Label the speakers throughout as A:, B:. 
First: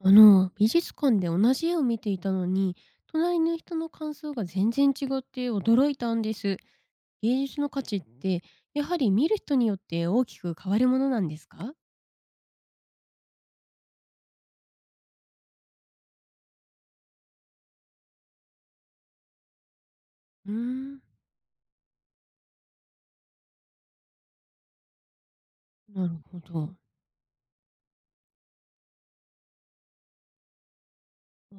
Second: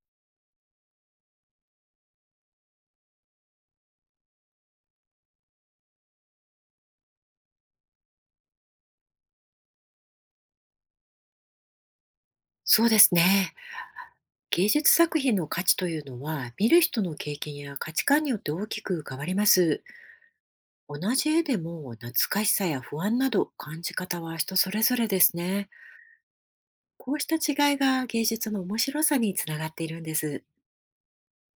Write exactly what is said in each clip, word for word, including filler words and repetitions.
A: あの美術館で同じ絵を見ていたのに、隣の人の感想が全然違って驚いたんです。芸術の価値って、やはり見る人によって大きく変わるものなんですか？
B: そうですね。芸術作品の価値というのは、見る人の経験や価値観によって大きく変わります。
A: うー
B: 同
A: ん。
B: じ絵でも懐かしさや不安など、感じ方は人それぞれですね。
A: なるほど。
B: こうした違いが芸術の面白さにつながっているんです。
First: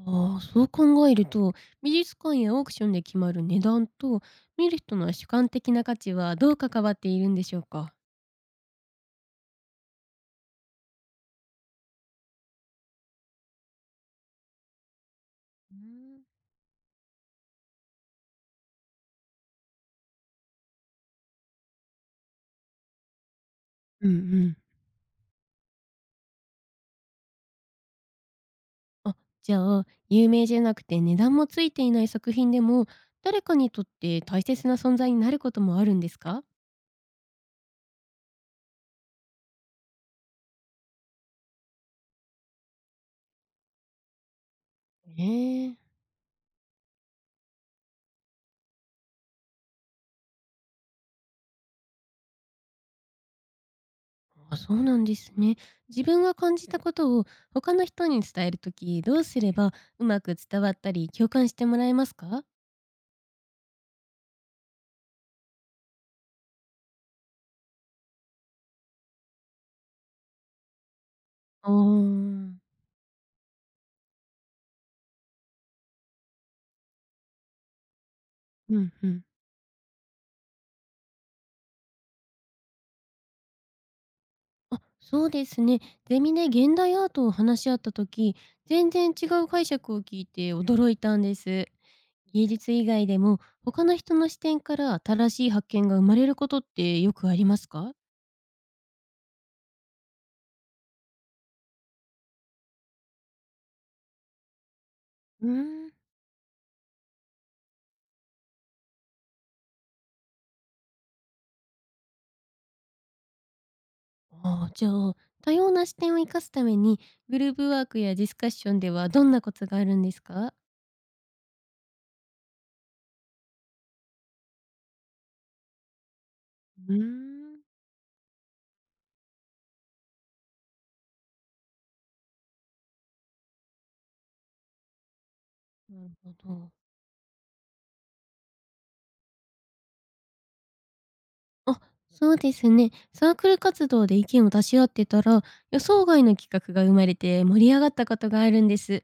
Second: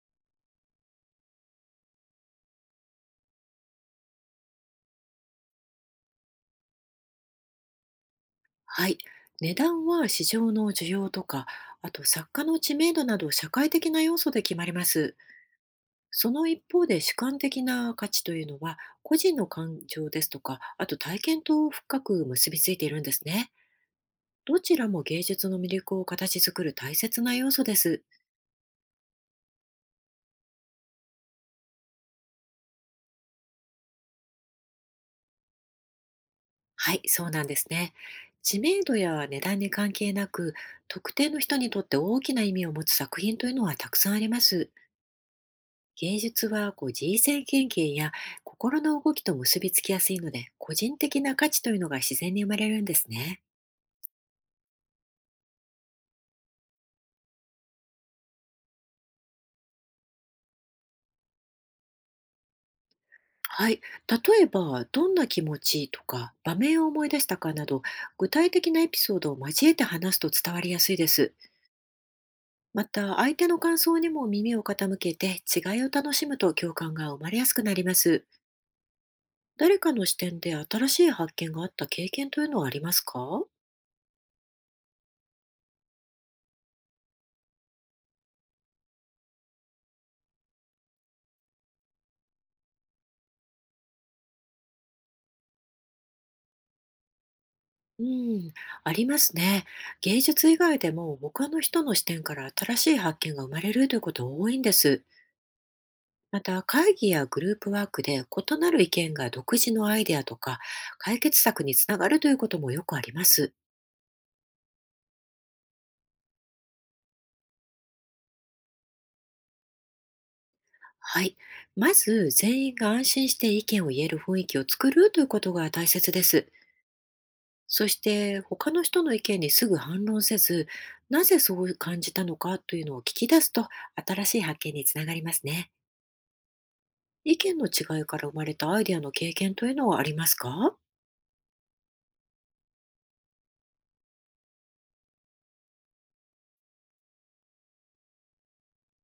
A: ああ、そう考えると、美術館やオークションで決まる値段と見る人の主観的な価値はどう関わっているんでしょうか？
B: はい。値段は市場の需要とか、あと作家の知名度など、社会的な要素で決まります。
A: うーん。
B: その一方で、主観的な価値というのは個人の感情ですとか、あと体験と深く結びついているんですね。
A: うんうん。
B: どちらも芸術の魅力を形作る大切な要素です。
A: あ、じゃあ、有名じゃなくて値段もついていない作品でも、誰かにとって大切な存在になることもあるんですか？
B: はい、そうなんですね。知名度や値段に関係なく、特定の人にとって大きな意味を持つ作品というのはたくさんあります。
A: ええ。
B: 芸術はこう、人生経験や心の動きと結びつきやすいので、個人的な価値というのが自然に生まれるんですね。
A: あ、そうなんですね。自分が感じたことを他の人に伝えるとき、どうすればうまく伝わったり共感してもらえますか？
B: はい、例えば、どんな気持ちとか場面を思い出したかなど、具体的なエピソードを交えて話すと伝わりやすいです。
A: おー。
B: また、相手の感想にも耳を傾けて、違いを楽しむと共感が生まれやすくなります。
A: うんうん。
B: 誰かの視点で新しい発見があった経験というのはありますか？
A: あ、そうですね。ゼミで現代アートを話し合った時、全然違う解釈を聞いて驚いたんです。芸術以外でも他の人の視点から新しい発見が生まれることってよくありますか？
B: うん、ありますね。芸術以外でも他の人の視点から新しい発見が生まれるということが多いんです。
A: うーん。
B: また、会議やグループワークで異なる意見が独自のアイデアとか解決策につながるということもよくあります。
A: ああ、じゃあ、多様な視点を生かすためにグループワークやディスカッションではどんなコツがあるんですか？
B: はい。まず、全員が安心して意見を言える雰囲気を作るということが大切です。
A: うーん。
B: そして、他の人の意見にすぐ反論せず、なぜそう感じたのかというのを聞き出すと、新しい発見につながりますね。
A: なるほど。
B: 意見の違いから生まれたアイデアの経験というのはありますか？
A: あ、そうですね。サークル活動で意見を出し合ってたら、予想外の企画が生まれて盛り上がったことがあるんです。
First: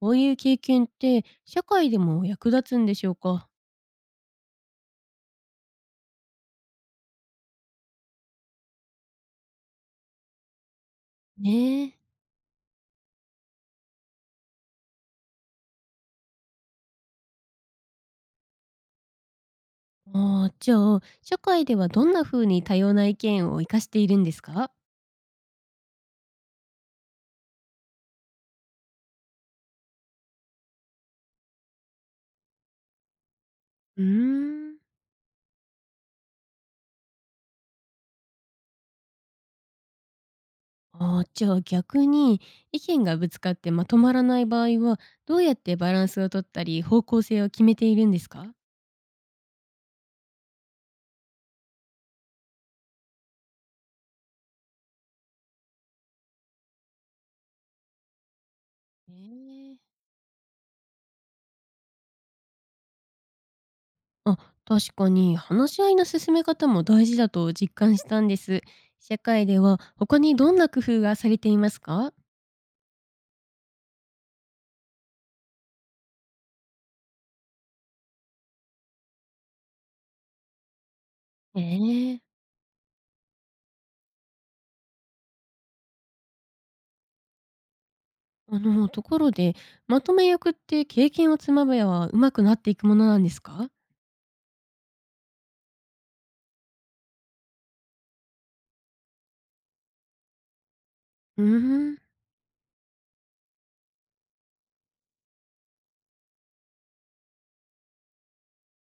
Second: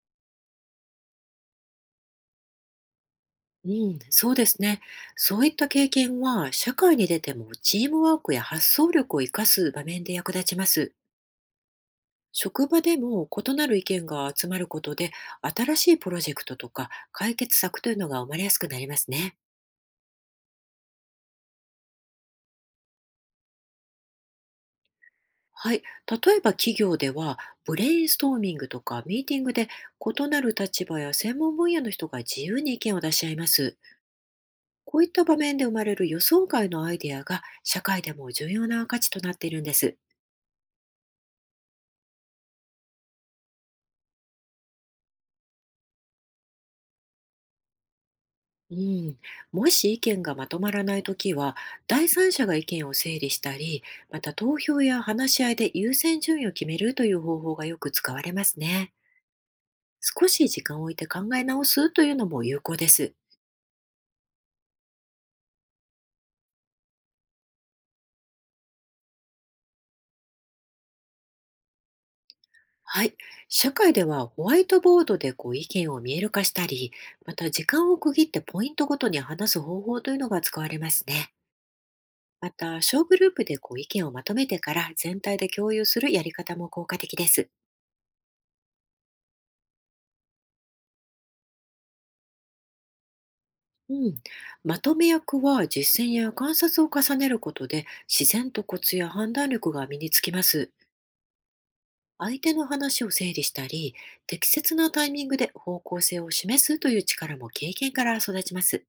A: こういう経験って社会でも役立つんでしょうか？
B: うん、そうですね。そういった経験は、社会に出てもチームワークや発想力を活かす場面で役立ちます。
A: ねえ。
B: 職場でも異なる意見が集まることで、新しいプロジェクトとか解決策というのが生まれやすくなりますね。
A: ああ、じゃあ、社会ではどんな風に多様な意見を活かしているんですか？
B: はい。例えば企業では、ブレインストーミングとかミーティングで異なる立場や専門分野の人が自由に意見を出し合います。
A: うーん。
B: こういった場面で生まれる予想外のアイデアが社会でも重要な価値となっているんです。
A: ああ、じゃあ逆に、意見がぶつかってまとまらない場合は、どうやってバランスを取ったり方向性を決めているんですか？
B: うん、もし意見がまとまらないときは、第三者が意見を整理したり、また投票や話し合いで優先順位を決めるという方法がよく使われますね。
A: ええ。
B: 少し時間を置いて考え直すというのも有効です。
A: あ、確かに話し合いの進め方も大事だと実感したんです。社会では他にどんな工夫がされていますか？
B: はい。社会ではホワイトボードでこう、意見を見える化したり、また時間を区切ってポイントごとに話す方法というのが使われますね。
A: ええ。
B: また、小グループでこう意見をまとめてから全体で共有するやり方も効果的です。
A: あの、ところで、まとめ役って経験を積まべば上手くなっていくものなんですか？
B: うん、まとめ役は実践や観察を重ねることで、自然とコツや判断力が身につきます。
A: うーん、
B: 相手の話を整理したり、適切なタイミングで方向性を示すという力も経験から育ちます。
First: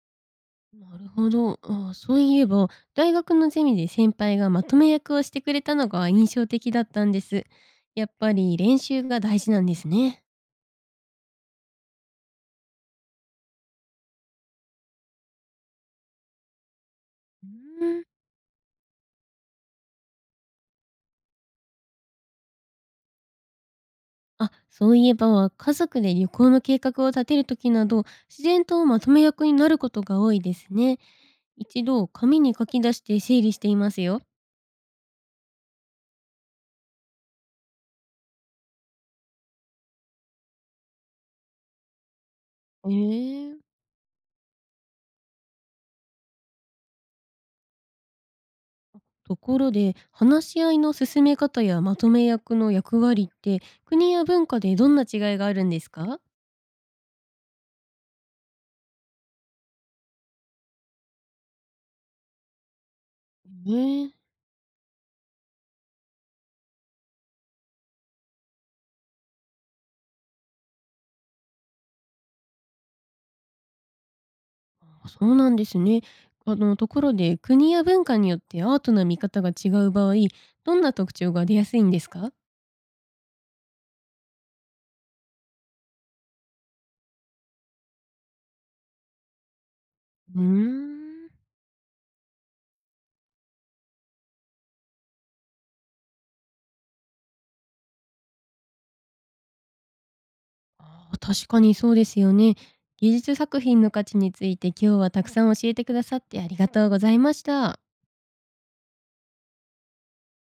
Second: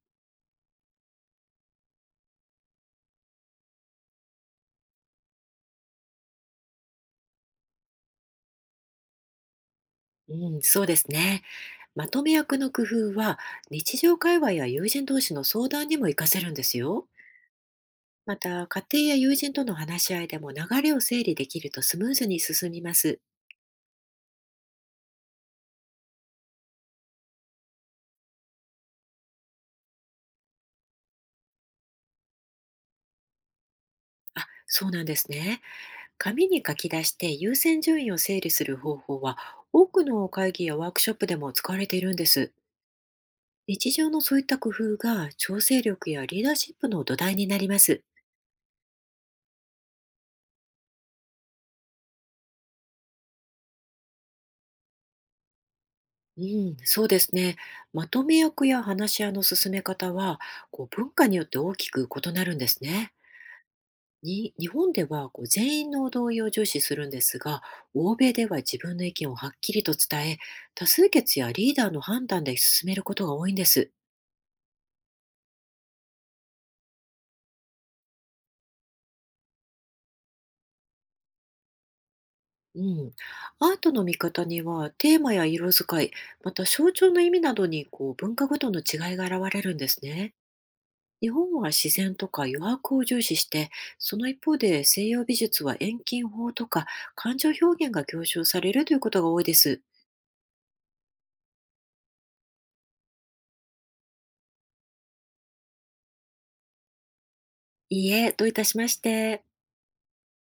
A: なるほど。あ、そういえば、大学のゼミで先輩がまとめ役をしてくれたのが印象的だったんです。やっぱり練習が大事なんですね。
B: うん、そうですね。まとめ役の工夫は日常会話や友人同士の相談にも活かせるんですよ。
A: うーん。
B: また、家庭や友人との話し合いでも流れを整理できるとスムーズに進みます。
A: あ、そういえば、家族で旅行の計画を立てるときなど、自然とまとめ役になることが多いですね。一度、紙に書き出して整理していますよ。
B: あ、そうなんですね。紙に書き出して優先順位を整理する方法は、多くの会議やワークショップでも使われているんです。
A: ええ。
B: 日常のそういった工夫が調整力やリーダーシップの土台になります。
A: ところで、話し合いの進め方やまとめ役の役割って、国や文化でどんな違いがあるんですか？
B: うん、そうですね。まとめ役や話し合いの進め方は、こう、文化によって大きく異なるんですね。
A: ね。
B: に日本ではこう、全員の同意を重視するんですが、欧米では自分の意見をはっきりと伝え、多数決やリーダーの判断で進めることが多いんです。
A: あ、そうなんですね。あの、ところで、国や文化によってアートな見方が違う場合、どんな特徴が出やすいんですか？
B: うん、アートの見方にはテーマや色使い、また象徴の意味などに、こう、文化ごとの違いが現れるんですね。
A: うーん。
B: 日本は自然とか余白を重視して、その一方で西洋美術は遠近法とか感情表現が強調されるということが多いです。
A: あー、確かにそうですよね。技術作品の価値について今日はたくさん教えてくださってありがとうございました。
B: いいえ、どういたしまして。